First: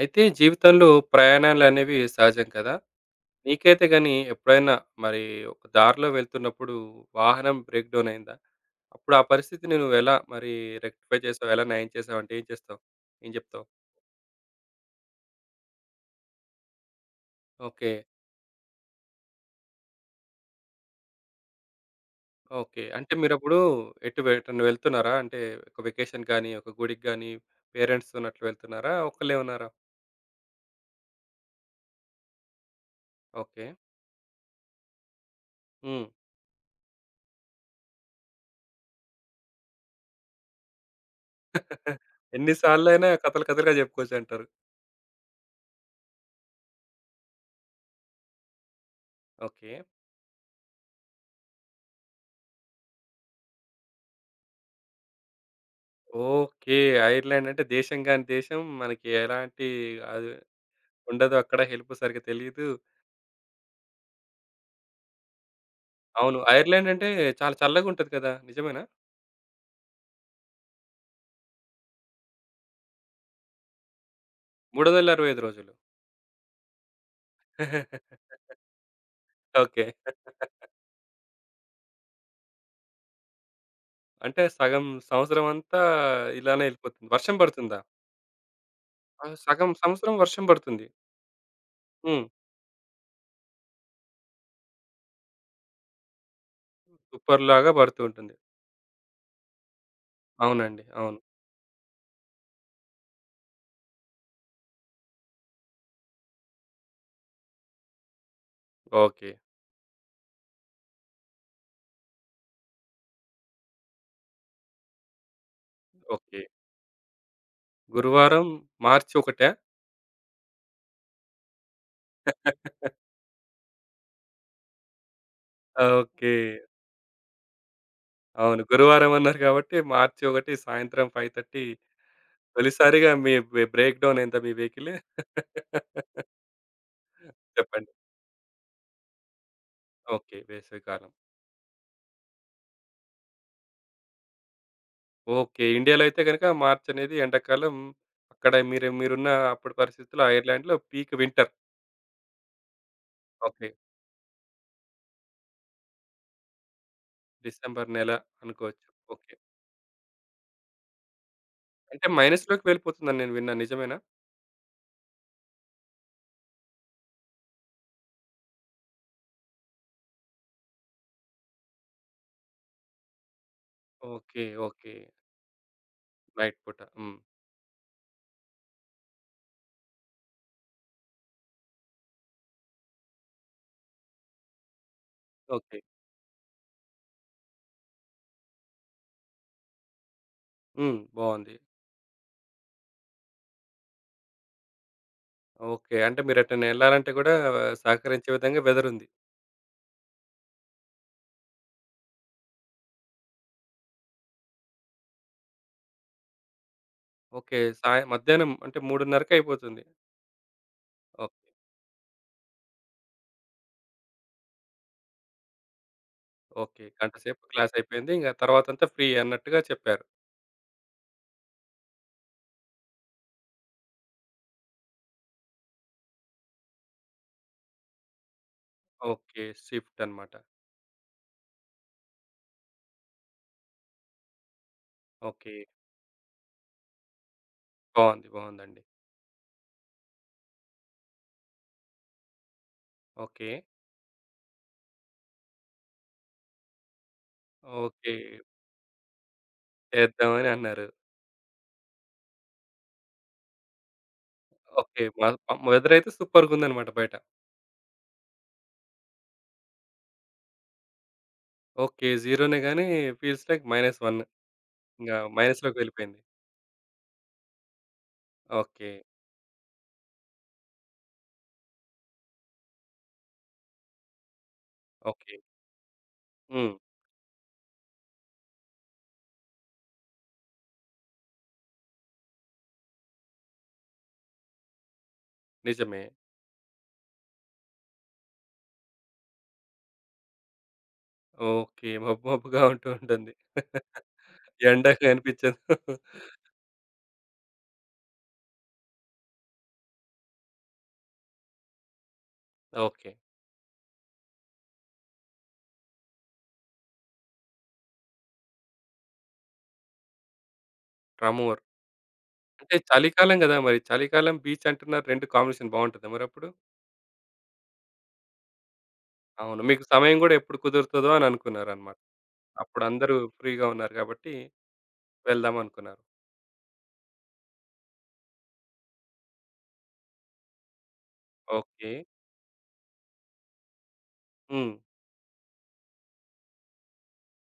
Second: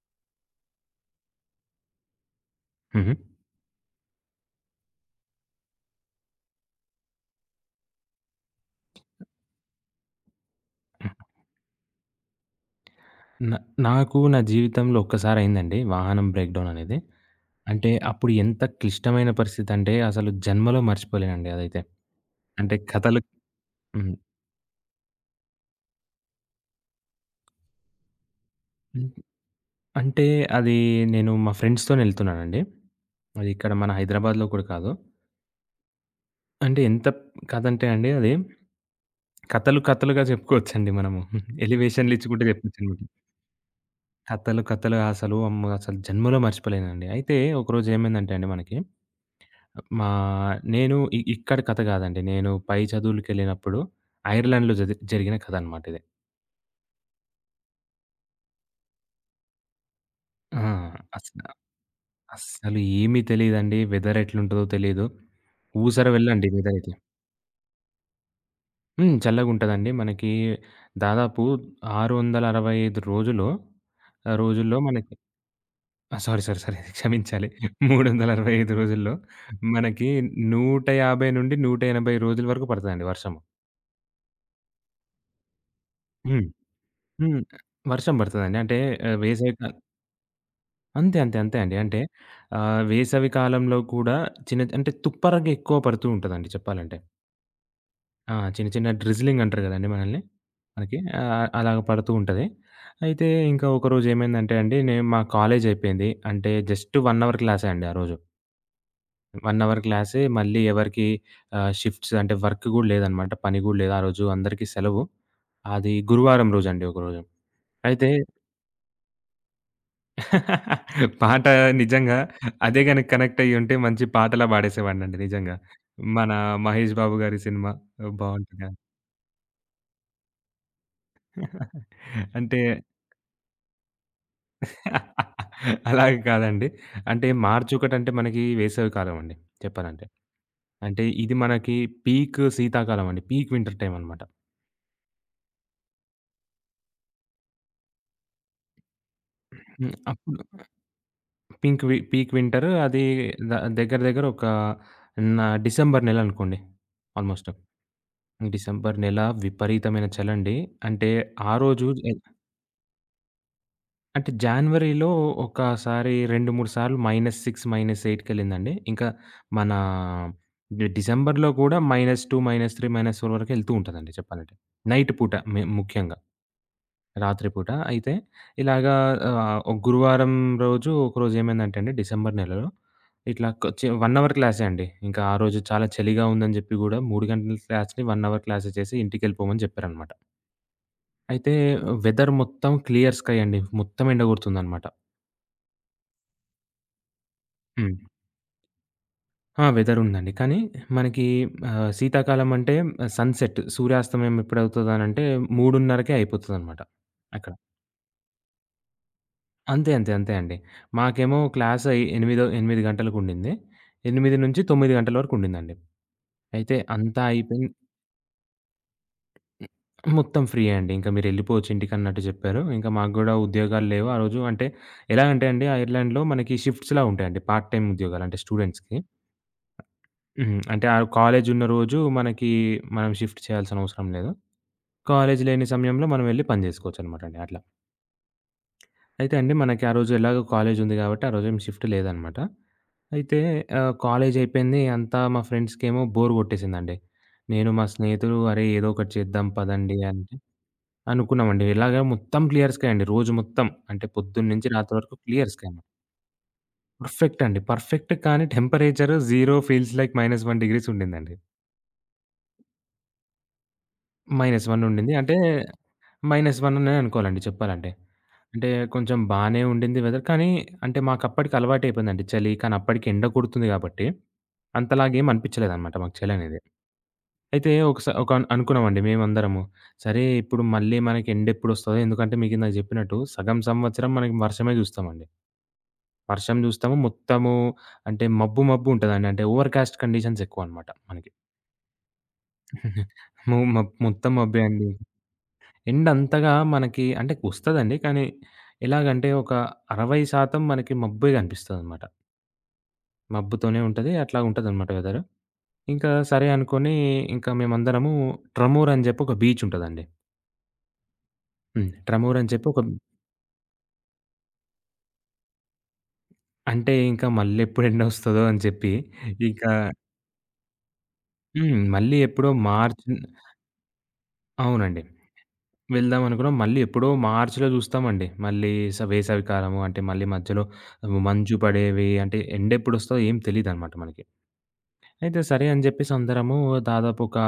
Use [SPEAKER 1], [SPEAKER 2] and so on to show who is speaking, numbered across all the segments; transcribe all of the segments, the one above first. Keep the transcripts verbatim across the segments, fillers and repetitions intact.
[SPEAKER 1] అయితే జీవితంలో ప్రయాణాలనేవి సహజం కదా!
[SPEAKER 2] హుహు.
[SPEAKER 1] నీకైతే గాని ఎప్పుడైనా మరి ఒక దారిలో వెళ్తున్నప్పుడు వాహనం బ్రేక్ డౌన్ అయిందా? అప్పుడు ఆ పరిస్థితిని నువ్వెలా మరి
[SPEAKER 2] హ్మ్.
[SPEAKER 1] రెక్టిఫై చేసావు? ఎలా నయం చేసావు? అంటే ఏం చేస్తావు? ఏం
[SPEAKER 2] నా
[SPEAKER 1] చెప్తావు?
[SPEAKER 2] నాకు నా జీవితంలో ఒక్కసారయిందండి వాహనం బ్రేక్‌డౌన్ అనేది. అంటే
[SPEAKER 1] ఓకే.
[SPEAKER 2] అప్పుడు ఎంత క్లిష్టమైన పరిస్థితంటే అసలు జన్మలో మర్చిపోలేనండి అదైతే. అంటే
[SPEAKER 1] ఓకే. అంటే
[SPEAKER 2] కథలు
[SPEAKER 1] మీరప్పుడు
[SPEAKER 2] హ్మ్.
[SPEAKER 1] ఎటు వె ఎటన్నా వెళ్తున్నారా? అంటే ఒక వెకేషన్ గాని, ఒక గుడికి గాని పేరెంట్స్‌తోని అట్లా వెళ్తున్నారా?
[SPEAKER 2] హ్మ్.
[SPEAKER 1] ఒక్కళ్ళే ఉన్నారా?
[SPEAKER 2] అంటే అది నేను మా ఫ్రెండ్స్‌తోనెళ్తున్నానండి. అది
[SPEAKER 1] ఓకే.
[SPEAKER 2] ఇక్కడ మన హైదరాబాద్‌లో కూడా కాదు.
[SPEAKER 1] హ్మ్.
[SPEAKER 2] అంటే ఎంత కథంటే అండి అది కథలు కథలుగా చెప్పుకోవచ్చండి మనము. ఎలివేషన్‌లిచ్చుకుంటే
[SPEAKER 1] ఎన్ని
[SPEAKER 2] చెప్పొచ్చనమాట.
[SPEAKER 1] సార్లయినా కథలు కథలుగా చెప్పుకోవచ్చంటారు.
[SPEAKER 2] కథలు కథలుగా అసలు అమ్మో! అసలు జన్మలో మర్చిపోలేనండి. అయితే ఒకరోజు ఏమైందంటే అండి మనకి
[SPEAKER 1] ఓకే.
[SPEAKER 2] మా నేను ఇ ఇక్కడ కథ కాదండి. నేను పై చదువులకెళ్ళినప్పుడు ఐర్లాండ్‌లో జది జరిగిన కథ అనమాట ఇది.
[SPEAKER 1] ఓకే. ఐర్లాండ్ అంటే దేశం గాని దేశం. మనకి ఎలాంటి అది
[SPEAKER 2] ఆ!
[SPEAKER 1] ఉండదు
[SPEAKER 2] అసల
[SPEAKER 1] అక్కడ. హెల్ప్ సరిగ్గా తెలీదు.
[SPEAKER 2] అస్సలు ఏమీ తెలీదండి. వెదర్ ఎట్లుంటదో తెలీదు. ఊసర
[SPEAKER 1] అవును.
[SPEAKER 2] వెళ్ళండి వెదర్
[SPEAKER 1] ఐర్లాండ్
[SPEAKER 2] అయితే.
[SPEAKER 1] అంటే చాలా చల్లగుంటది కదా! నిజమేనా?
[SPEAKER 2] హ్మ్. చల్లగుంటదండి. మనకి దాదాపు ఆరు వందల అరవై ఐదు రోజులు ఆహ్, రోజుల్లో మనకి
[SPEAKER 1] మూడు వందల అరవై ఐదు రోజులు.
[SPEAKER 2] ఆ! సారీ, సారీ, సారీ క్షమించాలి. మూడు వందల అరవై ఐదు రోజుల్లో
[SPEAKER 1] ఓకే.
[SPEAKER 2] మనకి నూట యాభై నుండి నూట ఎనభై రోజుల వరకు పడతదండి వర్షము.
[SPEAKER 1] అంటే సగం సంవత్సరం అంతా
[SPEAKER 2] హ్మ్.
[SPEAKER 1] ఇలానే ఎళ్ళిపోతుంది. వర్షం
[SPEAKER 2] హ్మ్.
[SPEAKER 1] పడుతుందా?
[SPEAKER 2] వర్షం పడతదండి. అంటే ఆహ్,
[SPEAKER 1] ఆ!
[SPEAKER 2] వేసవి కా
[SPEAKER 1] సగం సంవత్సరం వర్షం పడుతుంది.
[SPEAKER 2] అంతే. అంతే. అంతే అండి. అంటే
[SPEAKER 1] హ్మ్.
[SPEAKER 2] ఆహ్, వేసవి కాలంలో కూడా చిన్న అంటే తుప్పరగా ఎక్కువ పడుతూ ఉంటదండి చెప్పాలంటే.
[SPEAKER 1] తుప్పరులాగా పడుతూ
[SPEAKER 2] ఆ!
[SPEAKER 1] ఉంటుంది.
[SPEAKER 2] చిన్న చిన్న డ్రిజ్లింగ్ అంటారు గదండీ మనల్ని.
[SPEAKER 1] అవునండి.
[SPEAKER 2] మనకి
[SPEAKER 1] అవును.
[SPEAKER 2] ఆహ్, అలాగ పడుతూ ఉంటది. అయితే ఇంకా ఒకరోజు ఏమైందంటే అండి, నేను మా కాలేజ్ అయిపోయింది. అంటే జస్ట్ ఒక అవర్ క్లాసే అండి ఆ రోజు.
[SPEAKER 1] ఓకే.
[SPEAKER 2] ఒక అవర్ క్లాసే మళ్ళీ ఎవరికీ ఆహ్, షిఫ్ట్స్ అంటే వర్క్ గూడా లేదనమాట. పని గూడా లేదు. ఆ రోజు అందరికీ సెలవు. అది
[SPEAKER 1] ఓకే.
[SPEAKER 2] గురువారం రోజండి ఒకరోజు. అయితే
[SPEAKER 1] గురువారం మార్చి ఒకటి.
[SPEAKER 2] పాట నిజంగా అదే గనక కనెక్ట్ అయ్యుంటే మంచి పాటలా పాడేసేవాడినండి నిజంగా. మన
[SPEAKER 1] ఓకే.
[SPEAKER 2] 'మహేష్ బాబు' గారి సినిమా
[SPEAKER 1] అవును.
[SPEAKER 2] బావుంటదిగా.
[SPEAKER 1] గురువారం అన్నారు కాబట్టి మార్చి ఒకటి సాయంత్రం ఐదు ముప్పై
[SPEAKER 2] అంటే
[SPEAKER 1] తొలిసారిగా మీ బ్రే బ్రేక్ డౌన్ అయిందా మీ వెహికల్?
[SPEAKER 2] అలాగ కాదండి. అంటే
[SPEAKER 1] చెప్పండి.
[SPEAKER 2] మార్చొకటంటే మనకి వేసవి కాలం అండి చెప్పాలంటే.
[SPEAKER 1] ఓకే.
[SPEAKER 2] అంటే
[SPEAKER 1] వేసవికాలం.
[SPEAKER 2] ఇది మనకి పీక్ శీతాకాలం అండి. పీక్ వింటర్ టైమ్ అనమాట.
[SPEAKER 1] ఓకే. ఇండియాలో అయితే గనుక మార్చ్ అనేది ఎండాకాలం. అక్కడ మీరు మీరున్న అప్పటి
[SPEAKER 2] హ్మ్.
[SPEAKER 1] పరిస్థితుల్లో
[SPEAKER 2] అప్పుడు
[SPEAKER 1] ఐర్లాండ్‌లో పీక్ వింటర్.
[SPEAKER 2] పింక్ వి పీక్ వింటర్ అది ద
[SPEAKER 1] ఓకే.
[SPEAKER 2] దగ్గర దగ్గర ఒక నా డిసెంబర్ నెలనుకోండి ఆల్‌మోస్ట్.
[SPEAKER 1] డిసెంబర్ నెల అనుకోవచ్చు.
[SPEAKER 2] డిసెంబర్ నెల
[SPEAKER 1] ఓకే.
[SPEAKER 2] విపరీతమైన చలండి. అంటే ఆ రోజు
[SPEAKER 1] అంటే
[SPEAKER 2] ఎ
[SPEAKER 1] మైనస్‌లోకి వెళ్ళిపోతుందని నేను విన్నాను. నిజమేనా?
[SPEAKER 2] అంటే జాన్వరిలో ఒకసారి రెండు, మూడు సార్లు మైనస్ ఆరు, మైనస్ ఎనిమిది కెళ్ళిందండి. ఇంకా మన డి డిసెంబర్‌లో కూడా మైనస్ రెండు, మైనస్ మూడు, మైనస్ నాలుగు వరకు ఎళ్తూ ఉంటదండి
[SPEAKER 1] ఓకే.
[SPEAKER 2] చెప్పాలంటే.
[SPEAKER 1] ఓకే.
[SPEAKER 2] నైట్ పూట మే ముఖ్యంగా
[SPEAKER 1] నైట్ పూట. హ్మ్.
[SPEAKER 2] రాత్రి పూట. అయితే ఇలాగా ఆహ్, ఒక గురువారం రోజు ఒకరోజు ఏమైందంటే అండి డిసెంబర్ నెలలో ఇట్లా కొచ్చి ఒక అవర్ క్లాసే అండి. ఇంకా ఆ రోజు
[SPEAKER 1] ఓకే.
[SPEAKER 2] చాలా చలిగా ఉందని జెప్పి గూడా మూడు గంటల క్లాస్‌ని ఒక అవర్ క్లాసే చేసి ఇంటికెళ్ళిపోమని జెప్పారనమాట.
[SPEAKER 1] హ్మ్.
[SPEAKER 2] అయితే
[SPEAKER 1] బావుంది.
[SPEAKER 2] వెదర్ మొత్తం క్లియర్ స్కై అండి. మొత్తం ఎండ గొడుతుందనమాట.
[SPEAKER 1] ఓకే. అంటే మీరెటైనా ఎళ్ళాలంటే గూడా
[SPEAKER 2] హ్మ్.
[SPEAKER 1] సహకరించే విధంగా వెదరుంది.
[SPEAKER 2] ఆ! వెదర్ ఉందండి. కానీ మనకి ఆహ్, శీతాకాలం అంటే సన్‌సెట్ సూర్యాస్తమయం ఎప్పుడవుతదనంటే 3:30కే అయిపోతదనమాట అక్కడ.
[SPEAKER 1] ఓకే. సాయం మధ్యాహ్నం అంటే 3:30కి అయిపోతుంది.
[SPEAKER 2] అంతే, అంతే, అంతే అండి. మాకేమో
[SPEAKER 1] ఓకే.
[SPEAKER 2] క్లాస్ అయి ఎనిమిదో ఎనిమిది గంటలకుండింది. ఎనిమిది తొమ్మిది గంటల వరకు ఉండిందండి. అయితే
[SPEAKER 1] ఓకే. గంట
[SPEAKER 2] అంతా
[SPEAKER 1] సేపు
[SPEAKER 2] అయిపోయి
[SPEAKER 1] క్లాసయిపోయింది. ఇంగ తర్వాతంతా ఫ్రీ అన్నట్టుగా చెప్పారు.
[SPEAKER 2] మొత్తం ఫ్రీయే అండి. ఇంకా మీరెళ్ళిపోవచ్చు ఇంటికన్నట్టు జెప్పారు. ఇంకా మాకు గూడా ఉద్యోగాలు లేవు ఆ రోజు. అంటే ఎలా అంటే అండి ఐర్లాండ్‌లో మనకి షిఫ్ట్స్‌లా ఉంటాయండి. పార్ట్ టైమ్ ఉద్యోగాలు అంటే స్టూడెంట్స్‌కి.
[SPEAKER 1] ఓకే. షిఫ్ట్ అనమాట.
[SPEAKER 2] హ్మ్. అంటే ఆ కాలేజ్ ఉన్న రోజు మనకి మనం షిఫ్ట్ చేయాల్సిన అవసరం లేదు. College
[SPEAKER 1] okay.
[SPEAKER 2] లేని సమయంలో మనం వెళ్లి పని జేసుకోవచ్చనమాట అండి అట్లా.
[SPEAKER 1] బావుంది. బావుందండి.
[SPEAKER 2] అయితే అండి మనకి ఆ రోజు ఎలాగో కాలేజ్ ఉంది గాబట్టి ఆ రోజేం షిఫ్ట్ లేదనమాట. అయితే
[SPEAKER 1] ఓకే.
[SPEAKER 2] ఆహ్, కాలేజ్ అయిపోయింది. అంతా మా ఫ్రెండ్స్‌కేమో బోర్ గొట్టేసిందండి. నేను మా
[SPEAKER 1] ఓకే.
[SPEAKER 2] స్నేహితులు "అరే! ఏదో ఒకటి చేద్దాం పదండి" అని
[SPEAKER 1] చేద్దామని అన్నారు.
[SPEAKER 2] అనుకున్నామండి. ఇలాగ మొత్తం క్లియర్ స్కై అండి. రోజు మొత్తం. అంటే పొద్దున్న నుంచి రాత్రి
[SPEAKER 1] ఓకే.
[SPEAKER 2] వరకు క్లియర్ స్కై
[SPEAKER 1] వ
[SPEAKER 2] అనమాట.
[SPEAKER 1] వెదరైతే సూపర్‌గుందనమాట బయట.
[SPEAKER 2] పర్ఫెక్ట్ అండి. పర్ఫెక్ట్ కానీ టెంపరేచర్ సున్నా ఫీల్స్ లైక్ మైనస్ ఒకటి డిగ్రీస్ ఉండిందండి.
[SPEAKER 1] ఓకే. జీరోనే గానీ ఫీల్స్ లైక్ మైనస్ ఒకటి.
[SPEAKER 2] -ఒకటి
[SPEAKER 1] ఇంగ
[SPEAKER 2] ఉండింది. అంటే
[SPEAKER 1] మైనస్‌లోకి వెళ్ళిపోయింది.
[SPEAKER 2] మైనస్ ఒకటి అనే అనుకోవాలండి చెప్పాలంటే. అంటే
[SPEAKER 1] ఓకే.
[SPEAKER 2] కొంచెం బానే ఉండింది వెదర్. కానీ అంటే మాకప్పటికి అలవాటయిపోయిందండి చలి. కానీ అప్పటికి ఎండ కొడుతుంది గాబట్టి, అంతలాగేం
[SPEAKER 1] ఓకే.
[SPEAKER 2] అనిపిచ్చలేదనమాట మాకు చలనేది.
[SPEAKER 1] హ్మ్.
[SPEAKER 2] అయితే ఒకసా ఒక అను- అనుకున్నామండి మేమందరము. సరే ఇప్పుడు మళ్ళీ మనకి ఎండెప్పుడొస్తదో ఎందుకంటే మీకిందాక జెప్పినట్టు సగం సంవత్సరం మనం వర్షమే జూస్తామండి.
[SPEAKER 1] నిజమే.
[SPEAKER 2] వర్షం జూస్తాము. మొత్తము అంటే మబ్బు, మబ్బు ఉంటదండి. అంటే ఓవర్‌కాస్ట్ కండిషన్స్ ఎక్కువనమాట మనకి.
[SPEAKER 1] ఓకే. మబ్బు మబ్బుగా ఉంటూ ఉంటుంది.
[SPEAKER 2] మో మబ్ మొత్తం మబ్బే
[SPEAKER 1] ఎండ
[SPEAKER 2] అండి.
[SPEAKER 1] కనిపించదు.
[SPEAKER 2] ఎండ అంతగా మనకి అంటే ఒస్తదండి. కానీ ఎలాగంటే ఒక అరవై శాతం మనకి మబ్బే గనిపిస్తదనమాట.
[SPEAKER 1] ఓకే.
[SPEAKER 2] మబ్బుతోనే ఉంటది. అట్లా ఉంటదనమాట వెదరు. ఇంకా సరే అనుకోని ఇంకా మేమందరము 'ట్రమోర్' అని జెప్పి ఒక బీచ్ ఉంటదండి.
[SPEAKER 1] ట్రమోర్
[SPEAKER 2] హ్మ్. 'ట్రమోర్' అని చెప్పి
[SPEAKER 1] అంటే
[SPEAKER 2] ఒక
[SPEAKER 1] చలికాలం గదా! మరి చలికాలం, బీచ్ అంటున్నారు. రెండు కాంబినేషన్ బావుంటదా మరప్పుడు?
[SPEAKER 2] అంటే ఇంకా మళ్ళెప్పుడు ఎండొస్తదో అని చెప్పి
[SPEAKER 1] అవును.
[SPEAKER 2] ఇంకా
[SPEAKER 1] మీకు సమయం గూడా ఎప్పుడు కుదురుతదో అని
[SPEAKER 2] హ్మ్.
[SPEAKER 1] అనుకున్నారనమాట.
[SPEAKER 2] మళ్ళీ ఎప్పుడో
[SPEAKER 1] అప్పుడు
[SPEAKER 2] మార్చ్
[SPEAKER 1] అందరూ ఫ్రీగా ఉన్నారు గాబట్టి
[SPEAKER 2] అవునండి.
[SPEAKER 1] వెళ్దాం అనుకున్నారు.
[SPEAKER 2] వెళ్దాం అనుకున్నాం. మళ్ళీ ఎప్పుడో మార్చ్‌లో చూస్తామండి. మళ్ళీ స వేసవికాలము అంటే మళ్ళీ మధ్యలో మంచు
[SPEAKER 1] ఓకే.
[SPEAKER 2] పడేవి అంటే ఎండెప్పుడొస్తదో ఏం తెలీదనమాట మనకి.
[SPEAKER 1] హ్మ్.
[SPEAKER 2] అయితే సరే అని జెప్పేసి అందరము దాదాపు ఒక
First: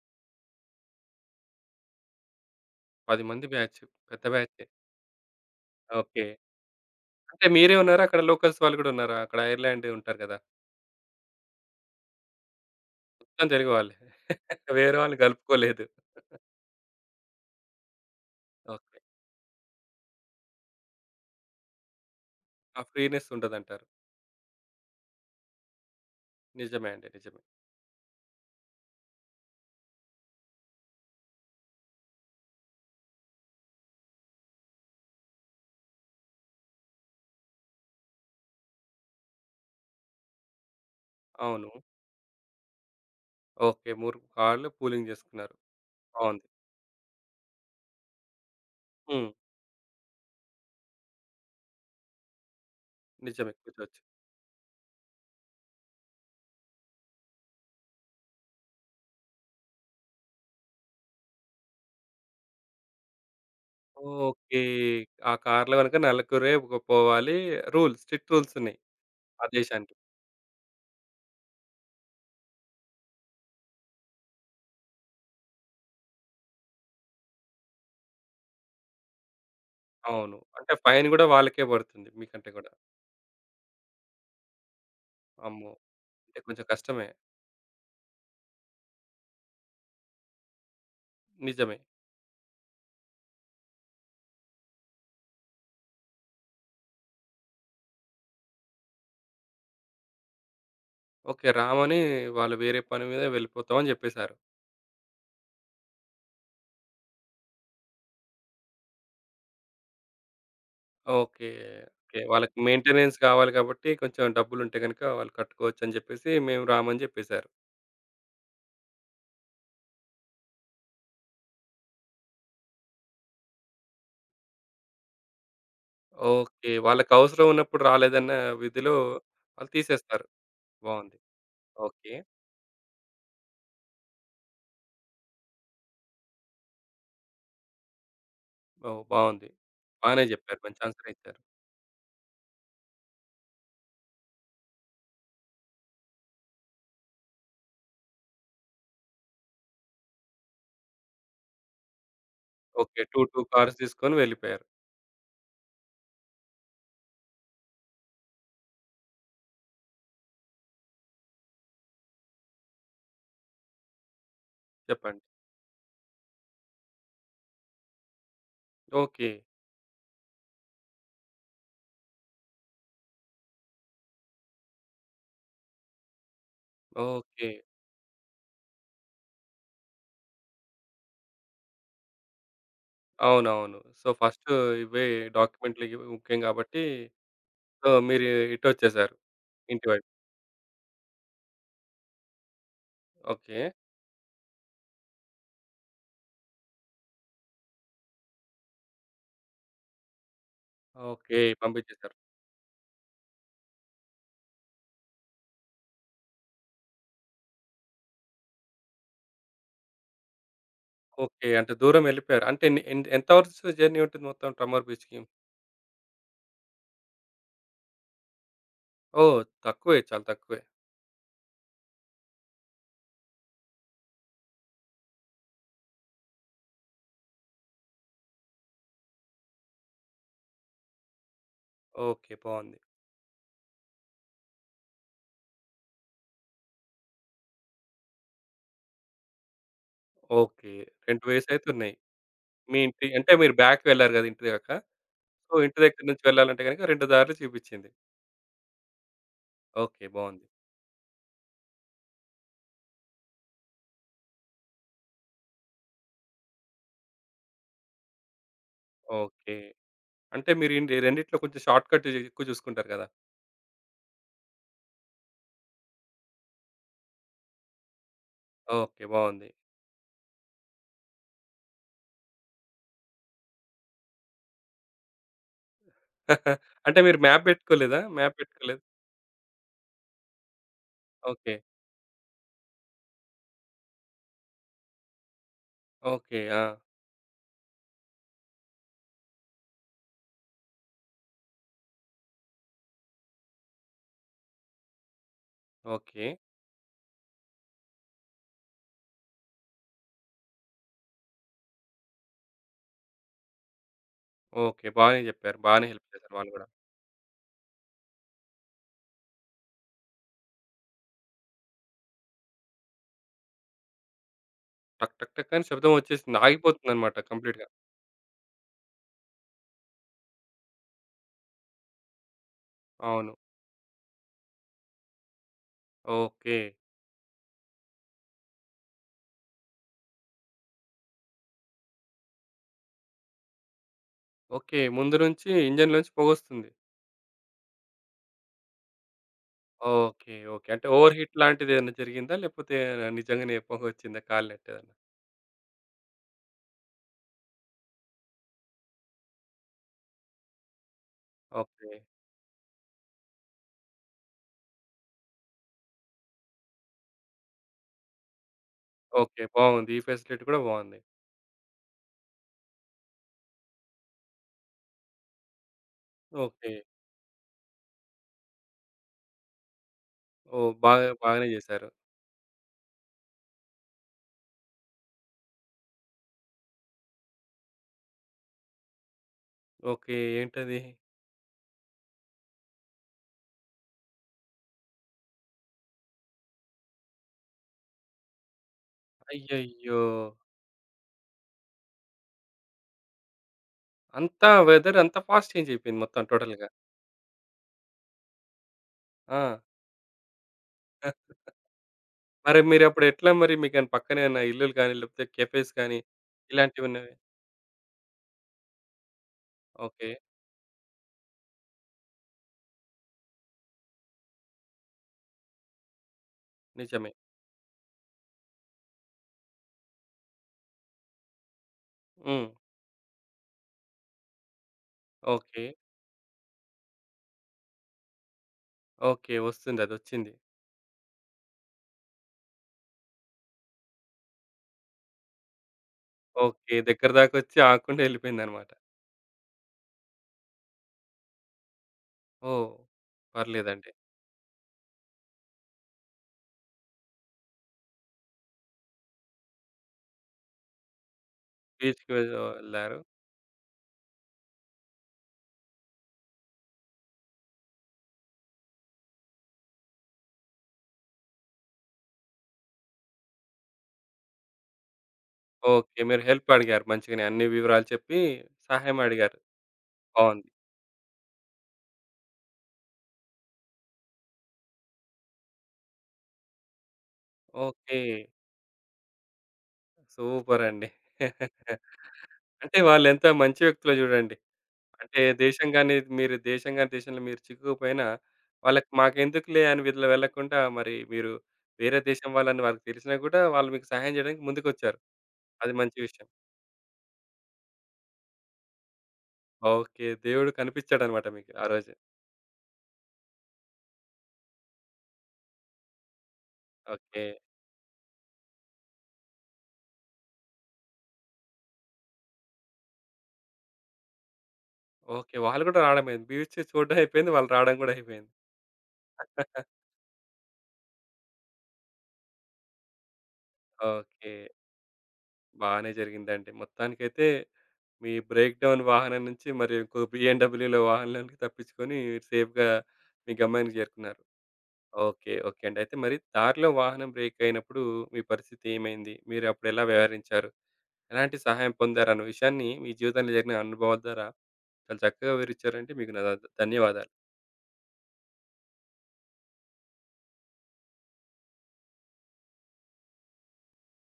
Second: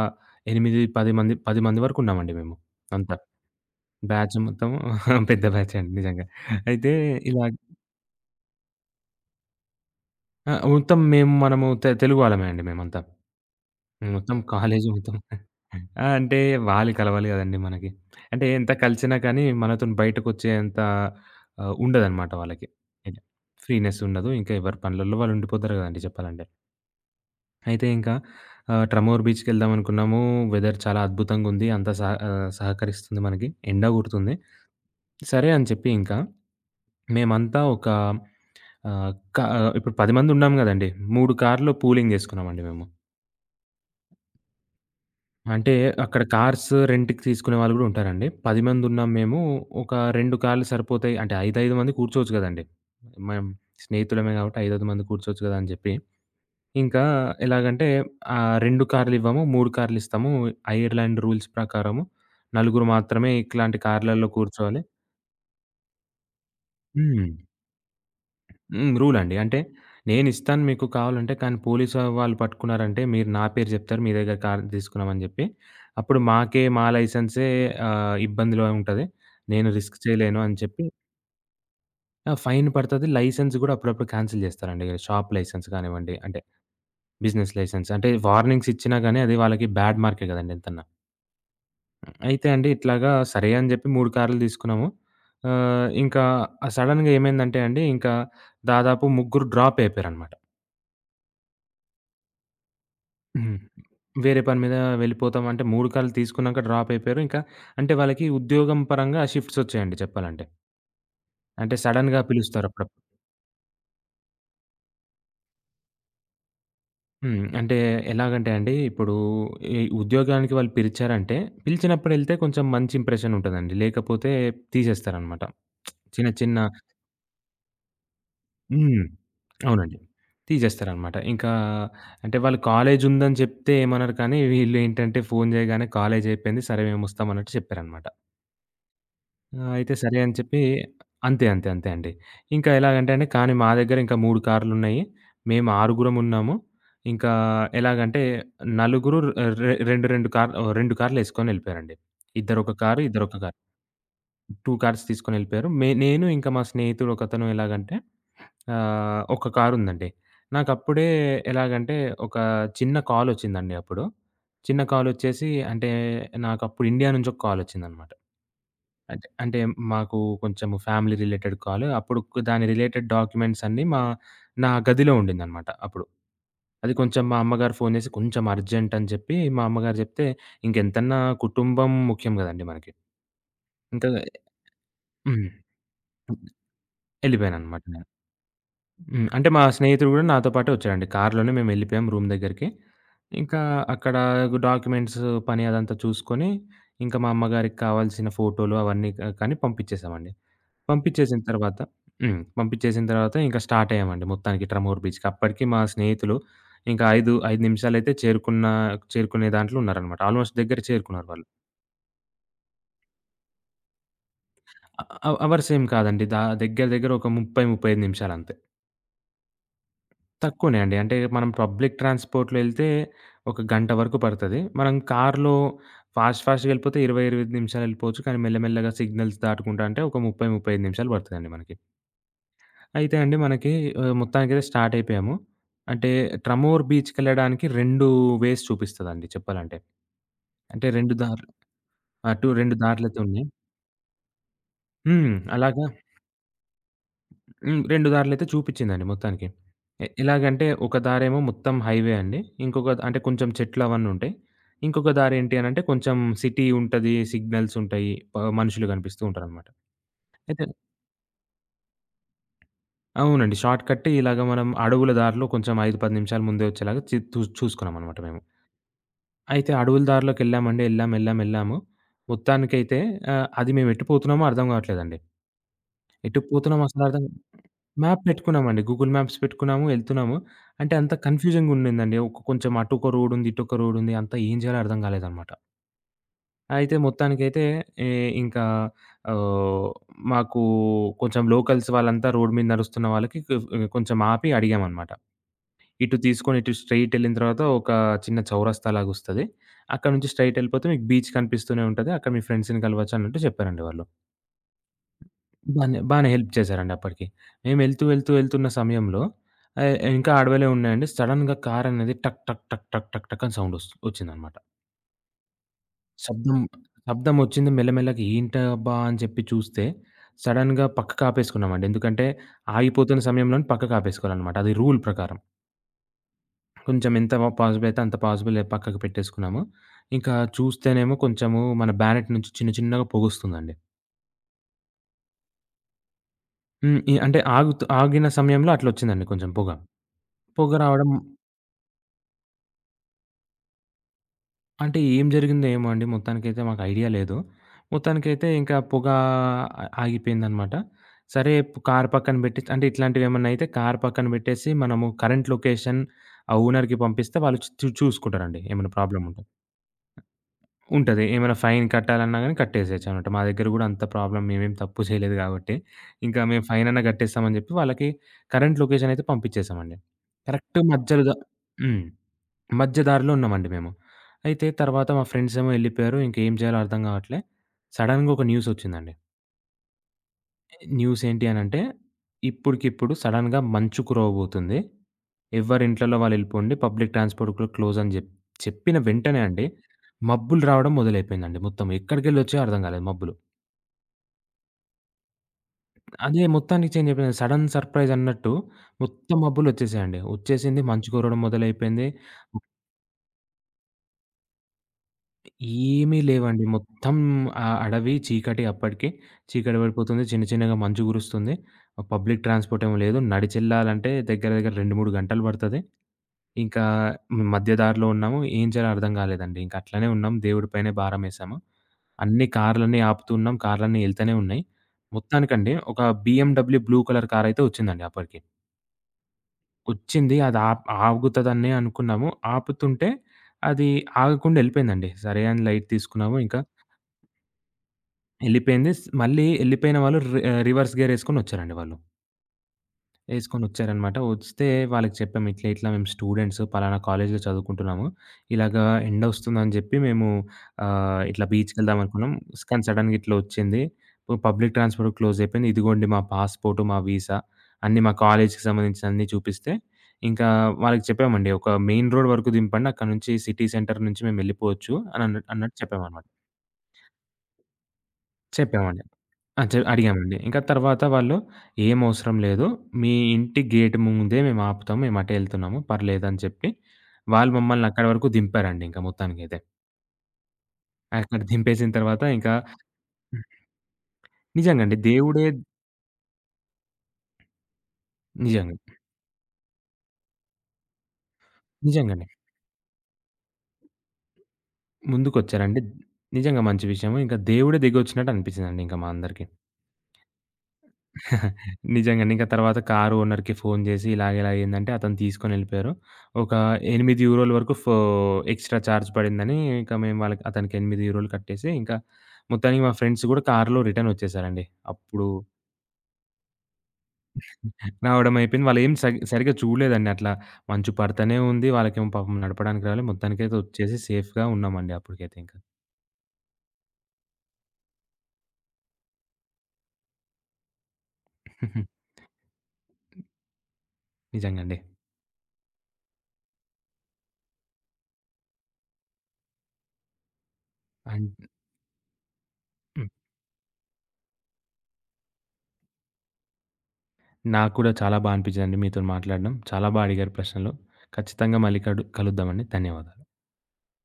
[SPEAKER 2] ఎనిమిది, పది మంది పది మంది వరకు ఉన్నామండి మేము. అంతా
[SPEAKER 1] పది మంది బ్యాచ్. పెద్ద
[SPEAKER 2] బ్యాచ్
[SPEAKER 1] బ్యాచే.
[SPEAKER 2] మొత్తం పెద్ద బ్యాచే అండి
[SPEAKER 1] ఓకే.
[SPEAKER 2] నిజంగా. అయితే ఇలా
[SPEAKER 1] అంటే మీరే ఉన్నారా? అక్కడ లోకల్స్ వాళ్ళు గూడా ఉన్నారా? అక్కడ ఐర్లాండ్ ఉంటారు గదా!
[SPEAKER 2] ఆ! మొత్తం మేము మనము తె తెలుగు వాళ్ళమే అండి మేమంతా.
[SPEAKER 1] మొత్తం తెలుగు వాళ్ళే.
[SPEAKER 2] మొత్తం కాలేజ్
[SPEAKER 1] వేరే
[SPEAKER 2] మొత్తం
[SPEAKER 1] వాళ్ళని గలుపుకోలేదు.
[SPEAKER 2] ఆ! అంటే వాళ్ళు కలవాలి గదండీ మనకి. అంటే ఎంత
[SPEAKER 1] ఓకే.
[SPEAKER 2] కలిసినా కానీ మనతోని బయటకొచ్చేంత ఆహ్, ఉండదనమాట వాళ్ళకి.
[SPEAKER 1] ఆ
[SPEAKER 2] ఇది
[SPEAKER 1] ఫ్రీనెస్ ఉండదంటారు.
[SPEAKER 2] ఫ్రీనెస్ ఉండదు. ఇంకా ఎవరి పనులలో వాళ్ళు ఉండిపోతారు గదండీ చెప్పాలంటే.
[SPEAKER 1] నిజమే అండి. నిజమే.
[SPEAKER 2] అయితే ఇంకా ఆహ్, 'ట్రమోర్ బీచ్‌కెళ్దాం' అనుకున్నాము. వెదర్ చాలా అద్భుతంగుంది. అంతా సహ ఆహ్, సహకరిస్తుంది మనకి. ఎండ గొడుతుంది. సరే అని చెప్పి ఇంకా మేమంతా ఒక ఆహ్, క ఇప్పుడు పది మందున్నాం గదండీ. మూడు
[SPEAKER 1] అవును.
[SPEAKER 2] కార్లు పూలింగ్ జేసుకున్నామండి మేము.
[SPEAKER 1] ఓకే. మూడు కార్‌లు పూలింగ్ జేసుకున్నారు.
[SPEAKER 2] అంటే అక్కడ
[SPEAKER 1] బావుంది.
[SPEAKER 2] కార్స్ రెంట్‌కి తీసుకునే వాళ్ళు గూడా ఉంటారండి. పది మందున్నాం
[SPEAKER 1] హ్మ్.
[SPEAKER 2] మేము. ఒక రెండు కార్లు సరిపోతాయి. అంటే ఐదు, ఐదు మంది కూర్చోవచ్చు గదండీ! మనం
[SPEAKER 1] నిజమే. కూర్చోవచ్చు.
[SPEAKER 2] స్నేహితులమే గాబట్టి ఐదు, ఐదు మంది కూర్చోవచ్చు గదా! అని జెప్పి, ఇంకా ఎలాగంటే ఆహ్, రెండు కార్లు ఇవ్వము, మూడు కార్లు ఇస్తాము. ఐర్లాండ్ రూల్స్ ప్రకారము నలుగురు మాత్రమే ఇట్లాంటి కార్‌లలో
[SPEAKER 1] ఓకే.
[SPEAKER 2] కూర్చోవాలి.
[SPEAKER 1] ఆ కార్‌లో గనుక నలుగురే పో
[SPEAKER 2] హ్మ్.
[SPEAKER 1] పోవాలి. రూల్స్ స్ట్రిక్ట్ రూల్సున్నాయి.
[SPEAKER 2] హ్మ్. రూలండి.
[SPEAKER 1] ఆ
[SPEAKER 2] అంటే
[SPEAKER 1] దేశానికి.
[SPEAKER 2] నేనిస్తాను మీకు కావాలంటే, కానీ పోలీసు వాళ్ళు పట్టుకున్నారంటే, మీరు నా పేరు జెప్తారు. మీ దగ్గర కారు తీసుకున్నామని జెప్పి. అప్పుడు మాకే మా లైసెన్సే ఆహ్, ఇబ్బందిలో ఉంటది. నేను రిస్క్
[SPEAKER 1] అవును.
[SPEAKER 2] చేయలేను అని
[SPEAKER 1] అంటే
[SPEAKER 2] చెప్పి
[SPEAKER 1] ఫైన్ గూడా వాళ్ళకే పడుతుంది.
[SPEAKER 2] ఆ!
[SPEAKER 1] మీకంటే
[SPEAKER 2] ఫైన్
[SPEAKER 1] గూడా.
[SPEAKER 2] పడతది. లైసెన్స్ గూడా అప్పుడప్పుడు క్యాన్సెల్ జేస్తారండి. షాప్ లైసెన్స్
[SPEAKER 1] అమ్మో!
[SPEAKER 2] కానివ్వండి,
[SPEAKER 1] అంటే
[SPEAKER 2] అంటే
[SPEAKER 1] కొంచెం కష్టమే.
[SPEAKER 2] Business licence. అంటే వార్నింగ్స్ ఇచ్చినా గానీ అది వాళ్ళకి బ్యాడ్ మార్కే గదండీ ఎంతన్నా.
[SPEAKER 1] నిజమే.
[SPEAKER 2] అయితే అండి ఇట్లాగా సరే అని జెప్పి మూడు కార్లు తీసుకున్నాము. ఆహ్, ఇంకా సడెన్‌గా ఏమైందంటే అండి, ఇంకా దాదాపు ముగ్గురు డ్రాప్ అయిపోయారనమాట.
[SPEAKER 1] ఓకే. రామని వాళ్ళు వేరే పని మీద
[SPEAKER 2] హ్మ్.
[SPEAKER 1] వెళ్ళిపోతాం అని జెప్పేసారు.
[SPEAKER 2] వేరే పని మీద వెళ్ళిపోతాం అంటే మూడు కాళ్ళు తీసుకున్నాక డ్రాప్ అయిపోయారు. ఇంకా అంటే వాళ్ళకి ఉద్యోగం పరంగా షిఫ్ట్స్ వచ్చాయండి చెప్పాలంటే.
[SPEAKER 1] ఓకే.
[SPEAKER 2] అంటే
[SPEAKER 1] ఓకే.
[SPEAKER 2] సడెన్‌గా
[SPEAKER 1] వాళ్ళకి
[SPEAKER 2] పిలుస్తారు అప్పుడప్పుడు.
[SPEAKER 1] మెయింటెనెన్స్ గావాలి గాబట్టి కొంచెం డబ్బులుంటే గనుక వాళ్ళు కట్టుకోవచ్చని జెప్పేసి మేము రామని
[SPEAKER 2] హ్మ్.
[SPEAKER 1] జెప్పేసారు.
[SPEAKER 2] అంటే ఎలాగంటే అండి ఇప్పుడు ఈ ఉద్యోగానికి వాళ్ళు పిలిచారంటే పిలిచినప్పుడు ఎళ్తే కొంచెం మంచి ఇంప్రెషన్ ఉంటదండి. లేకపోతే తీసేస్తారనమాట. చిన్న చిన్న
[SPEAKER 1] ఓకే. వాళ్ళకవసరం ఉన్నప్పుడు రాలేదన్న విధిలో
[SPEAKER 2] హ్మ్.
[SPEAKER 1] వాళ్ళు
[SPEAKER 2] అవునండి.
[SPEAKER 1] తీసేస్తారు.
[SPEAKER 2] తీసేస్తారనమాట.
[SPEAKER 1] బావుంది.
[SPEAKER 2] ఇంకా
[SPEAKER 1] ఓకే.
[SPEAKER 2] అంటే వాళ్ళు కాలేజ్ ఉందని చెప్తే ఏమనరు కానీ వీళ్ళు ఏంటంటే ఫోను చేయగానే కాలేజ్ అయిపోయింది. సరే మేమొస్తాం అన్నట్టు చెప్పారనమాట.
[SPEAKER 1] ఓహ్! బావుంది.
[SPEAKER 2] ఆ! అయితే సరే
[SPEAKER 1] బానే
[SPEAKER 2] అని చెప్పి
[SPEAKER 1] జెప్పారు. మంచి ఆన్సరే ఇచ్చారు.
[SPEAKER 2] అంతే. అంతే. అంతే అండి. ఇంకా ఎలాగంటే అండి, కానీ మా దగ్గర ఇంకా మూడు కార్లున్నాయి. మేము ఆరుగురం ఉన్నాము. ఇంకా ఎలాగంటే నలుగురు రె రెండు, రెండు కార్ ఆహ్, రెండు కార్లేసుకొని ఎళ్ళిపోయారండి. ఇద్దరొక కారు,
[SPEAKER 1] ఓకే. రెండు,
[SPEAKER 2] ఇద్దరొక
[SPEAKER 1] రెండు
[SPEAKER 2] కారు.
[SPEAKER 1] కార్స్ తీసుకొని వెళ్ళిపోయారు.
[SPEAKER 2] రెండు కార్స్ తీసుకొనెళ్ళిపోయారు. మే నేను ఇంకా మా స్నేహితుడు ఒకతను ఎలాగంటే ఆహ్, ఒక కారుందండి. నాకప్పుడే ఎలాగంటే ఒక చిన్న కాలొచ్చిందండి అప్పుడు. చిన్న
[SPEAKER 1] చెప్పండి.
[SPEAKER 2] కాలొచ్చేసి అంటే నాకప్పుడు ఇండియా నుంచొక కాలొచ్చిందనమాట. అంటే
[SPEAKER 1] ఓకే.
[SPEAKER 2] అంటే మాకు కొంచెం ఫ్యామిలీ రిలేటెడ్ కాల్. అప్పుడు కు- దాని రిలేటెడ్ డాక్యుమెంట్స్ అన్నీ మా నా గదిలో ఉండిందనమాట అప్పుడు. అది కొంచెం మా
[SPEAKER 1] ఓకే.
[SPEAKER 2] అమ్మగారు ఫోన్ చేసి కొంచెం అర్జెంట్ అని చెప్పి మా అమ్మగారు చెప్తే ఇంకెంతన్నా కుటుంబం ముఖ్యం కదండీ మనకి.
[SPEAKER 1] అవునవును. సో,
[SPEAKER 2] ఇంకా
[SPEAKER 1] ఫస్టు ఇవే
[SPEAKER 2] హ్మ్.
[SPEAKER 1] డాక్యుమెంట్లు ఇవి ముఖ్యం గాబట్టి,
[SPEAKER 2] ఎళ్ళిపోయాననమాట
[SPEAKER 1] సో,
[SPEAKER 2] నేను.
[SPEAKER 1] మీరు ఇటొచ్చేసారు.
[SPEAKER 2] హ్మ్. అంటే మా
[SPEAKER 1] ఇంటి వైపు.
[SPEAKER 2] స్నేహితుడు కూడా నాతో పాటే వచ్చాడండి. కార్‌లోనే మేమెళ్ళిపోయాం రూమ్ దగ్గరికి. ఇంకా
[SPEAKER 1] ఓకే.
[SPEAKER 2] అక్కడ డాక్యుమెంట్స్ పని అదంతా చూసుకొని, ఇంకా మా అమ్మగారికి కావాల్సిన ఫోటోలు అవన్నీ క కానీ పంపించేసామండి. పంపించేసిన
[SPEAKER 1] ఓకే.
[SPEAKER 2] తర్వాత
[SPEAKER 1] పంపించేసారు.
[SPEAKER 2] హ్మ్. పంపించేసిన తర్వాత ఇంకా స్టార్ట్ అయ్యామండి మొత్తానికి ట్రమోర్ బీచ్‌కి. అప్పటికి మా స్నేహితులు ఇంకా ఐదు ఐదు నిమిషాలైతే చేరుకున్న చేరుకునే దాంట్లో ఉన్నారనమాట. ఆల్‌మోస్ట్ దగ్గర చేరుకున్నారు వాళ్ళు.
[SPEAKER 1] ఓకే. అంటే దూరం ఎళ్ళిపోయారు. అంటే ఎన్ని ఎన్ ఎంత అవర్స్ జర్నీ ఉంటుంది మొత్తం 'టమర్'
[SPEAKER 2] అ
[SPEAKER 1] బీచ్‌కి?
[SPEAKER 2] అవ అవర్స్ ఏం కాదండి. దా దగ్గర దగ్గర ఒక ముప్పై, ముప్పై ఐదు నిమిషాలంతే.
[SPEAKER 1] ఓహ్! తక్కువే. చాలా తక్కువే.
[SPEAKER 2] తక్కువనే అండి. అంటే మనం పబ్లిక్ ట్రాన్స్‌పోర్ట్‌లో ఎళ్తే ఒక గంట వరకు పడతది. మనం కార్‌లో ఫాస్ట్ ఫాస్ట్‌గా ఎళ్ళిపోతే ఇరవై, ఇరవై ఐదు నిమిషాలు ఎళ్ళిపోవచ్చు. కానీ మెల్లమెల్లగా సిగ్నల్స్ దాటుకుంటా అంటే ఒక ముప్పై, ముప్పై ఐదు నిమిషాలు పడతదండి మనకి.
[SPEAKER 1] ఓకే. బావుంది.
[SPEAKER 2] అయితే అండి మనకి ఆహ్, మొత్తానికైతే స్టార్ట్ అయిపోయాము. అంటే ట్రమోర్ బీచ్‌కెళ్ళడానికి రెండు వేస్ చూపిస్తదండి చెప్పాలంటే.
[SPEAKER 1] ఓకే.
[SPEAKER 2] అంటే 2
[SPEAKER 1] రెండు వేస్
[SPEAKER 2] దారులు
[SPEAKER 1] అయితే ఉన్నాయి.
[SPEAKER 2] అటు రెండు
[SPEAKER 1] మీ ఇంటి
[SPEAKER 2] దారులైతే
[SPEAKER 1] అంటే
[SPEAKER 2] ఉన్నాయి.
[SPEAKER 1] మీరు బ్యాక్‌కి వెళ్లారు గదా! ఇంటి దాకా.
[SPEAKER 2] హ్మ్.
[SPEAKER 1] సో, ఇంటి
[SPEAKER 2] అలాగా
[SPEAKER 1] దగ్గర నుంచి వెళ్ళాలంటే గనక రెండు దారులు
[SPEAKER 2] హ్మ్.
[SPEAKER 1] చూపిచ్చింది.
[SPEAKER 2] రెండు దారులైతే చూపిచ్చిందండి మొత్తానికి.
[SPEAKER 1] ఓకే.
[SPEAKER 2] ఎ
[SPEAKER 1] బావుంది.
[SPEAKER 2] ఎలాగంటే ఒక దారేమో మొత్తం హైవే అండి. ఇంకొక ద- అంటే కొంచెం చెట్లవన్నీ ఉంటాయి. ఇంకొక దారేంటి అనంటే కొంచెం సిటీ ఉంటది. సిగ్నల్స్ ఉంటాయి. ప మనుషులు కనిపిస్తూ
[SPEAKER 1] ఓకే.
[SPEAKER 2] ఉంటారనమాట.
[SPEAKER 1] అంటే
[SPEAKER 2] అయితే
[SPEAKER 1] మీరు ఈ రెండిట్లో కొంచెం షార్ట్ కట్ ఎక్కువ చూసుకుంటారు గదా!
[SPEAKER 2] అవునండి. షార్ట్‌కట్టే ఇలాగ మనం అడవుల దారిలో కొంచెం ఐదు, పది నిమిషాలు ముందే వచ్చేలాగా చి తు చూసుకున్నామనమాట మేము.
[SPEAKER 1] ఓకే. బావుంది.
[SPEAKER 2] అయితే అడవుల దారిలోకెళ్ళామండి. ఎళ్ళాం, ఎళ్ళాం, ఎళ్ళాము. మొత్తానికైతే ఆహ్, అది మేము ఎటు పోతున్నామో అర్థం కావట్లేదండి. ఎటు పోతున్నామో
[SPEAKER 1] అంటే
[SPEAKER 2] అసలు
[SPEAKER 1] మీరు
[SPEAKER 2] అర్థం
[SPEAKER 1] మ్యాప్ పెట్టుకోలేదా?
[SPEAKER 2] మ్యాప్
[SPEAKER 1] మ్యాప్
[SPEAKER 2] పెట్టుకున్నామండి.
[SPEAKER 1] పెట్టుకోలేదు.
[SPEAKER 2] గూగుల్ మ్యాప్స్ పెట్టుకున్నాము, ఎళ్తున్నాము. అంటే అంత
[SPEAKER 1] ఓకే.
[SPEAKER 2] కన్‌ఫ్యూజింగ్‌గా ఉండిందండి. ఒక కొంచెం అటు ఒక రోడ్ ఉంది, ఇటు ఒక రోడ్ ఉంది. అంతా ఏం చేయాలో అర్థం కాలేదనమాట.
[SPEAKER 1] ఓకే. ఆ!
[SPEAKER 2] అయితే మొత్తానికైతే ఎ ఇంకా ఆహ్, మాకు కొంచెం లోకల్స్ వాళ్ళంతా రోడ్ మీద నడుస్తున్న వాళ్ళకి కొ కొంచెం ఆపి అడిగామనమాట. ఇటు
[SPEAKER 1] ఓకే.
[SPEAKER 2] తీసుకొని ఇటు స్ట్రెయిట్ ఎళ్ళిన తర్వాత ఒక చిన్న చౌరస్తాలాగొస్తది. అక్కడి నుంచి స్ట్రెయిట్ ఎళ్ళిపోతే మీకు బీచ్ కనిపిస్తూనే ఉంటది. అక్కడ మీ ఫ్రెండ్స్‌ని కలవచ్చు అన్నట్టు చెప్పారండి వాళ్ళు.
[SPEAKER 1] ఓకే. బానే జెప్పారు. బానే
[SPEAKER 2] బానే
[SPEAKER 1] హెల్ప్
[SPEAKER 2] బానే
[SPEAKER 1] చేశారు
[SPEAKER 2] హెల్ప్
[SPEAKER 1] వాళ్ళు గూడా.
[SPEAKER 2] చేశారండి అప్పటికి. మేము వెళ్తూ, వెళ్తూ, వెళ్తున్న సమయంలో ఆహ్, ఇంకా అడవిలో ఉన్నాయండి. సడెన్‌గా కారనేది టక్, టక్, టక్, టక్, టక్, టక్ అని సౌండ్ వస్తు వచ్చిందనమాట.
[SPEAKER 1] టక్ టక్ టక్ అని శబ్దం వచ్చేసింది.
[SPEAKER 2] శబ్దం
[SPEAKER 1] ఆగిపోతుందన్నమాట
[SPEAKER 2] శబ్దం
[SPEAKER 1] కంప్లీట్‌గా.
[SPEAKER 2] వచ్చింది మెల్లమెల్లగా ఏంటబ్బా! అని చెప్పి చూస్తే సడెన్‌గా పక్కకు ఆపేసుకున్నామండి. ఎందుకంటే ఆగిపోతున్న
[SPEAKER 1] అవును.
[SPEAKER 2] సమయంలోనే పక్కకు ఆపేసుకోవాలనమాట. అది రూల్ ప్రకారం.
[SPEAKER 1] ఓకే.
[SPEAKER 2] కొంచెం ఎంత వ పాజిబుల్ అయితే అంత పాజిబులే పక్కకు పెట్టేసుకున్నాము. ఇంకా చూస్తేనేమో కొంచెము మన బ్యానెట్ నుంచి చిన్న చిన్నగా పొగొస్తుందండి.
[SPEAKER 1] ఓకే. ముందు నుంచి ఇంజిన్ నుంచి పొగొస్తుంది.
[SPEAKER 2] హ్మ్. ఈ అంటే ఆగుతు ఆగిన సమయంలో అట్లొచ్చిందండి కొంచెం పొగ.
[SPEAKER 1] ఓకే. ఓకే.
[SPEAKER 2] పొగ
[SPEAKER 1] అంటే
[SPEAKER 2] రావడం
[SPEAKER 1] ఓవర్ హీట్ లాంటిదేదైనా జరిగిందా? లేకపోతే నిజంగానే పొగొచ్చిందా కాలినట్టేదన్నా?
[SPEAKER 2] అంటే ఏం జరిగిందో ఏమో అండి మొత్తానికైతే మాకు ఐడియా లేదు. మొత్తానికైతే ఇంకా పొగ ఆ ఆగిపోయిందనమాట. సరే ప్
[SPEAKER 1] ఓకే.
[SPEAKER 2] కారు పక్కన పెట్టి అంటే ఇట్లాంటివేమన్నా అయితే కారు పక్కన పెట్టేసి మనము కరెంట్ లొకేషన్ ఆ ఓనర్‌కి పంపిస్తే వాళ్ళు చు చూ చూసుకుంటారండి ఏమైనా ప్రాబ్లముంటే.
[SPEAKER 1] ఓకే. బావుంది. ఈ ఫెసిలిటీ కూడా బావుంది.
[SPEAKER 2] ఉంటది. ఏమైనా ఫైన్ కట్టాలన్నా గాని కట్టేసేయొచ్చనమాట. మా దగ్గర గూడా అంత ప్రాబ్లమ్ మేమేం తప్పు చేయలేదు గాబట్టి, ఇంకా మేము
[SPEAKER 1] ఓకే.
[SPEAKER 2] ఫైనన్నా కట్టేస్తామని జెప్పి వాళ్ళకి కరెంట్ లొకేషన్ అయితే పంపించేసామండి.
[SPEAKER 1] ఓహ్!
[SPEAKER 2] కరెక్ట్
[SPEAKER 1] బాగా
[SPEAKER 2] మధ్యలో ద
[SPEAKER 1] బాగానే జేశారు.
[SPEAKER 2] హ్మ్. మధ్య దారిలో ఉన్నామండి మేము. అయితే తర్వాత మా ఫ్రెండ్సేమో ఎళ్ళిపోయారు. ఇంకేం జేయాలో అర్థం గావట్లే. సడెన్‌గా ఒక న్యూసొచ్చిందండి.
[SPEAKER 1] ఓకే. ఏంటది?
[SPEAKER 2] న్యూస్ ఏంటి అనంటే, ఇప్పుడికిప్పుడు సడెన్‌గా మంచు కురవబోతుంది. ఎవ్వరి ఇంట్లలో వాళ్ళు ఎళ్ళిపోండి. పబ్లిక్ ట్రాన్స్‌పోర్ట్ కూడా క్లోజ్ అని జెప్ చెప్పిన వెంటనే అండి,
[SPEAKER 1] అయ్యయ్యో!
[SPEAKER 2] మబ్బులు రావడం మొదలైపోయిందండి మొత్తం. ఎక్కడికెళ్ళొచ్చాయో అర్థం కాలేదు మబ్బులు.
[SPEAKER 1] అంతా వెదర్ అంతా ఫాస్ట్ చేంజ్ అయిపోయింది మొత్తం
[SPEAKER 2] అదే
[SPEAKER 1] టోటల్‌గా.
[SPEAKER 2] మొత్తానికి చేంజ్ అయిపోయింది. సడెన్ సర్ప్రైజ్ అన్నట్టు మొత్తం
[SPEAKER 1] ఆ!
[SPEAKER 2] మబ్బులొచ్చేసాయండి. వచ్చేసింది, మంచు
[SPEAKER 1] ఆ!
[SPEAKER 2] కురవడం మొదలైపోయింది.
[SPEAKER 1] మరి మీరప్పుడు ఎట్లా మరి మీకేమైనా పక్కనే ఏమైనా ఇల్లులు గాని, లేకపోతే కేఫేస్ గాని
[SPEAKER 2] ఏమీ లేవండి.
[SPEAKER 1] ఇలాంటివి ఉన్నవి?
[SPEAKER 2] మొత్తం ఆ అడవి చీకటి అప్పటికి. చీకటి
[SPEAKER 1] ఓకే.
[SPEAKER 2] పడిపోతుంది. చిన్న చిన్నగా మంచు కురుస్తుంది. పబ్లిక్ ట్రాన్స్‌పోర్ట్ ఏమో లేదు. నడిచెళ్ళాలంటే దగ్గర దగ్గర రెండు, మూడు గంటలు పడతది. ఇంకా
[SPEAKER 1] నిజమే.
[SPEAKER 2] మధ్య దారిలో ఉన్నాము. ఏం చేయాలో అర్థం కాలేదండి. ఇంక అట్లనే ఉన్నాం. దేవుడి పైనే భారమేసాము. అన్ని
[SPEAKER 1] హ్మ్.
[SPEAKER 2] కార్‌లన్నీ ఆపుతున్నాం. కార్‌లన్నీ ఎళ్తూనే ఉన్నాయి.
[SPEAKER 1] ఓకే.
[SPEAKER 2] మొత్తానికండి ఒక బీఎండబ్ల్యూ బ్లూ కలర్ కారైతే వచ్చిందండి అప్పటికి.
[SPEAKER 1] ఓకే. వస్తుంది అదొచ్చింది.
[SPEAKER 2] వచ్చింది. అది ఆప్ ఆగుతదనే అనుకున్నాము. ఆపుతుంటే అది ఆగకుండా ఎళ్ళిపోయిందండి. సరే అని లైట్ తీసుకున్నాము. ఇంకా
[SPEAKER 1] ఓకే. దగ్గర దాకొచ్చి ఆగకుండా ఎళ్ళిపోయిందన్నమాట.
[SPEAKER 2] ఎళ్ళిపోయింది. స్ మళ్ళీ ఎళ్ళిపోయిన వాళ్ళు రి ఆహ్, రివర్స్ గేర్ ఎసుకొని వచ్చారండి వాళ్ళు.
[SPEAKER 1] ఓహ్! పర్లేదండి.
[SPEAKER 2] ఏసుకొనొచ్చారనమాట. ఒస్తే వాళ్ళకి చెప్పాము. ఇట్లా, ఇట్లా మేము స్టూడెంట్స్ పలానా కాలేజ్‌లో చదువుకుంటున్నాము. ఇలాగా ఎండొస్తుందని జెప్పి మేము ఆహ్, ఇట్లా బీచ్‌కెళ్దాం
[SPEAKER 1] బీచ్‌కి వె
[SPEAKER 2] అనుకున్నాం. కానీ
[SPEAKER 1] వెళ్లారు.
[SPEAKER 2] సడెన్‌గా ఇట్లా ఒచ్చింది. పబ్లిక్ ట్రాన్స్‌పోర్ట్ క్లోజ్ అయిపోయింది. ఇదిగోండి మా పాస్‌పోర్ట్, మా వీసా అన్నీ మా కాలేజ్‌కి సంబంధించిన అన్నీ చూపిస్తే, ఇంకా వాళ్ళకి చెప్పామండి. ఒక మెయిన్ రోడ్ వరకు దింపండి. అక్కడి నుంచి సిటీ సెంటర్ నుంచి మేము వెళ్ళిపోవచ్చు అని అన్నట్టు అన్నట్టు
[SPEAKER 1] ఓకే. మీరు
[SPEAKER 2] చెప్పామనమాట.
[SPEAKER 1] హెల్ప్ అడిగారు మంచిగానే అన్ని వివరాలు చెప్పి సహాయం
[SPEAKER 2] చెప్పామండి.
[SPEAKER 1] అడిగారు.
[SPEAKER 2] ఆ! చె అడిగామండి.
[SPEAKER 1] బావుంది.
[SPEAKER 2] ఇంకా తర్వాత వాళ్ళు "ఏం అవసరం లేదు. మీ ఇంటి గేట్ ముందే మేము ఆపుతాము. మేము అటే ఎళ్తున్నాము. పర్లేదని" చెప్పి వాళ్ళు మమ్మల్ని
[SPEAKER 1] ఓకే.
[SPEAKER 2] అక్కడి వరకు దింపారండి ఇంక మొత్తానికైతే.
[SPEAKER 1] సూపర్ అండి.
[SPEAKER 2] అక్కడ దింపేసిన తర్వాత ఇంకా
[SPEAKER 1] అంటే వాళ్ళెంత మంచి వ్యక్తులో చూడండి.
[SPEAKER 2] నిజంగండి
[SPEAKER 1] అంటే
[SPEAKER 2] దేవుడే
[SPEAKER 1] దేశం గాని మీరు దేశం గాని దేశంలో మీరు చిక్కుకుపోయినా,
[SPEAKER 2] నిజంగా.
[SPEAKER 1] వాళ్ళకి మాకెందుకులే అని వీళ్ళు వెళ్ళకుండా మరి మీరు వేరే
[SPEAKER 2] నిజంగండి.
[SPEAKER 1] దేశం వాళ్ళని వాళ్ళకి తెలిసినా గూడా వాళ్ళు మీకు సహాయం జేయడానికి ముందుకొచ్చారు. అది
[SPEAKER 2] ముందుకొచ్చారండి.
[SPEAKER 1] మంచి విషయం.
[SPEAKER 2] నిజంగా మంచి విషయము. ఇంకా దేవుడే దిగొచ్చినట్టు అనిపించిందండి ఇంక మా అందరికి.
[SPEAKER 1] ఓకే. దేవుడు కనిపిచ్చాడన్నమాట మీకు ఆ రోజు.
[SPEAKER 2] నిజంగానే. ఇంక తర్వాత కారు ఓనర్‌కి ఫోను జేసి ఇలాగ, ఇలా అయిందంటే అతను తీసుకొనెళ్ళిపోయారు. ఒక
[SPEAKER 1] ఓకే.
[SPEAKER 2] €8 వరకు ఫో ఎక్స్‌ట్రా చార్జ్ పడిందని ఇంక మేము వాళ్ళకి అతనికి ఎనిమిది యూరోలు కట్టేసి ఇంకా మొత్తానికి మా ఫ్రెండ్స్ గూడా కారులో రిటర్న్ ఒచ్చేసారండి. అప్పుడు
[SPEAKER 1] ఓకే. వాళ్ళు గూడా రావడమయింది. బీచ్ చూడడం అయిపోయింది. వాళ్ళు రావడం గూడా అయిపోయింది.
[SPEAKER 2] రావడం అయిపోయింది. వాళ్ళేం సగ్ సరిగ్గా చూడలేదండి అట్లా మంచు పడతనే ఉంది. వాళ్ళకేమో పాపం నడపడానికి రాలే. మొత్తానికైతే ఒచ్చేసి
[SPEAKER 1] ఓకే.
[SPEAKER 2] సేఫ్‌గా ఉన్నామండి అప్పటికైతే ఇంకా.
[SPEAKER 1] బానే జరిగిందండి. మొత్తానికైతే మీ బ్రేక్ డౌన్ వాహనం నుంచి మరి ఇంకో బీఎండబ్ల్యూలో వాహనంలోకి తప్పించుకొని సేఫ్‌గా మీ గమ్యానికి చేరుకున్నారు.
[SPEAKER 2] నిజంగా అండి.
[SPEAKER 1] ఓకే. ఓకే అండి. అయితే మరి దారిలో వాహనం బ్రేక్ అయినప్పుడు మీ పరిస్థితి ఏమైంది? మీరు అప్పుడు ఎలా వ్యవహరించారు?
[SPEAKER 2] అన్
[SPEAKER 1] ఎలాంటి సహాయం పొందారన్న విషయాన్ని మీ
[SPEAKER 2] హ్మ్.
[SPEAKER 1] జీవితంలో జరిగిన అనుభవం ద్వారా చాలా చక్కగా వివరించారండి. మీకు నా ధన్యవాదాలు.
[SPEAKER 2] నాకు కూడా చాలా బా అనిపించిందండి మీతోని మాట్లాడడం. చాలా బా అడిగారు ప్రశ్నలు. ఖచ్చితంగా మళ్ళీ కడు కలుద్దామండి. ధన్యవాదాలు.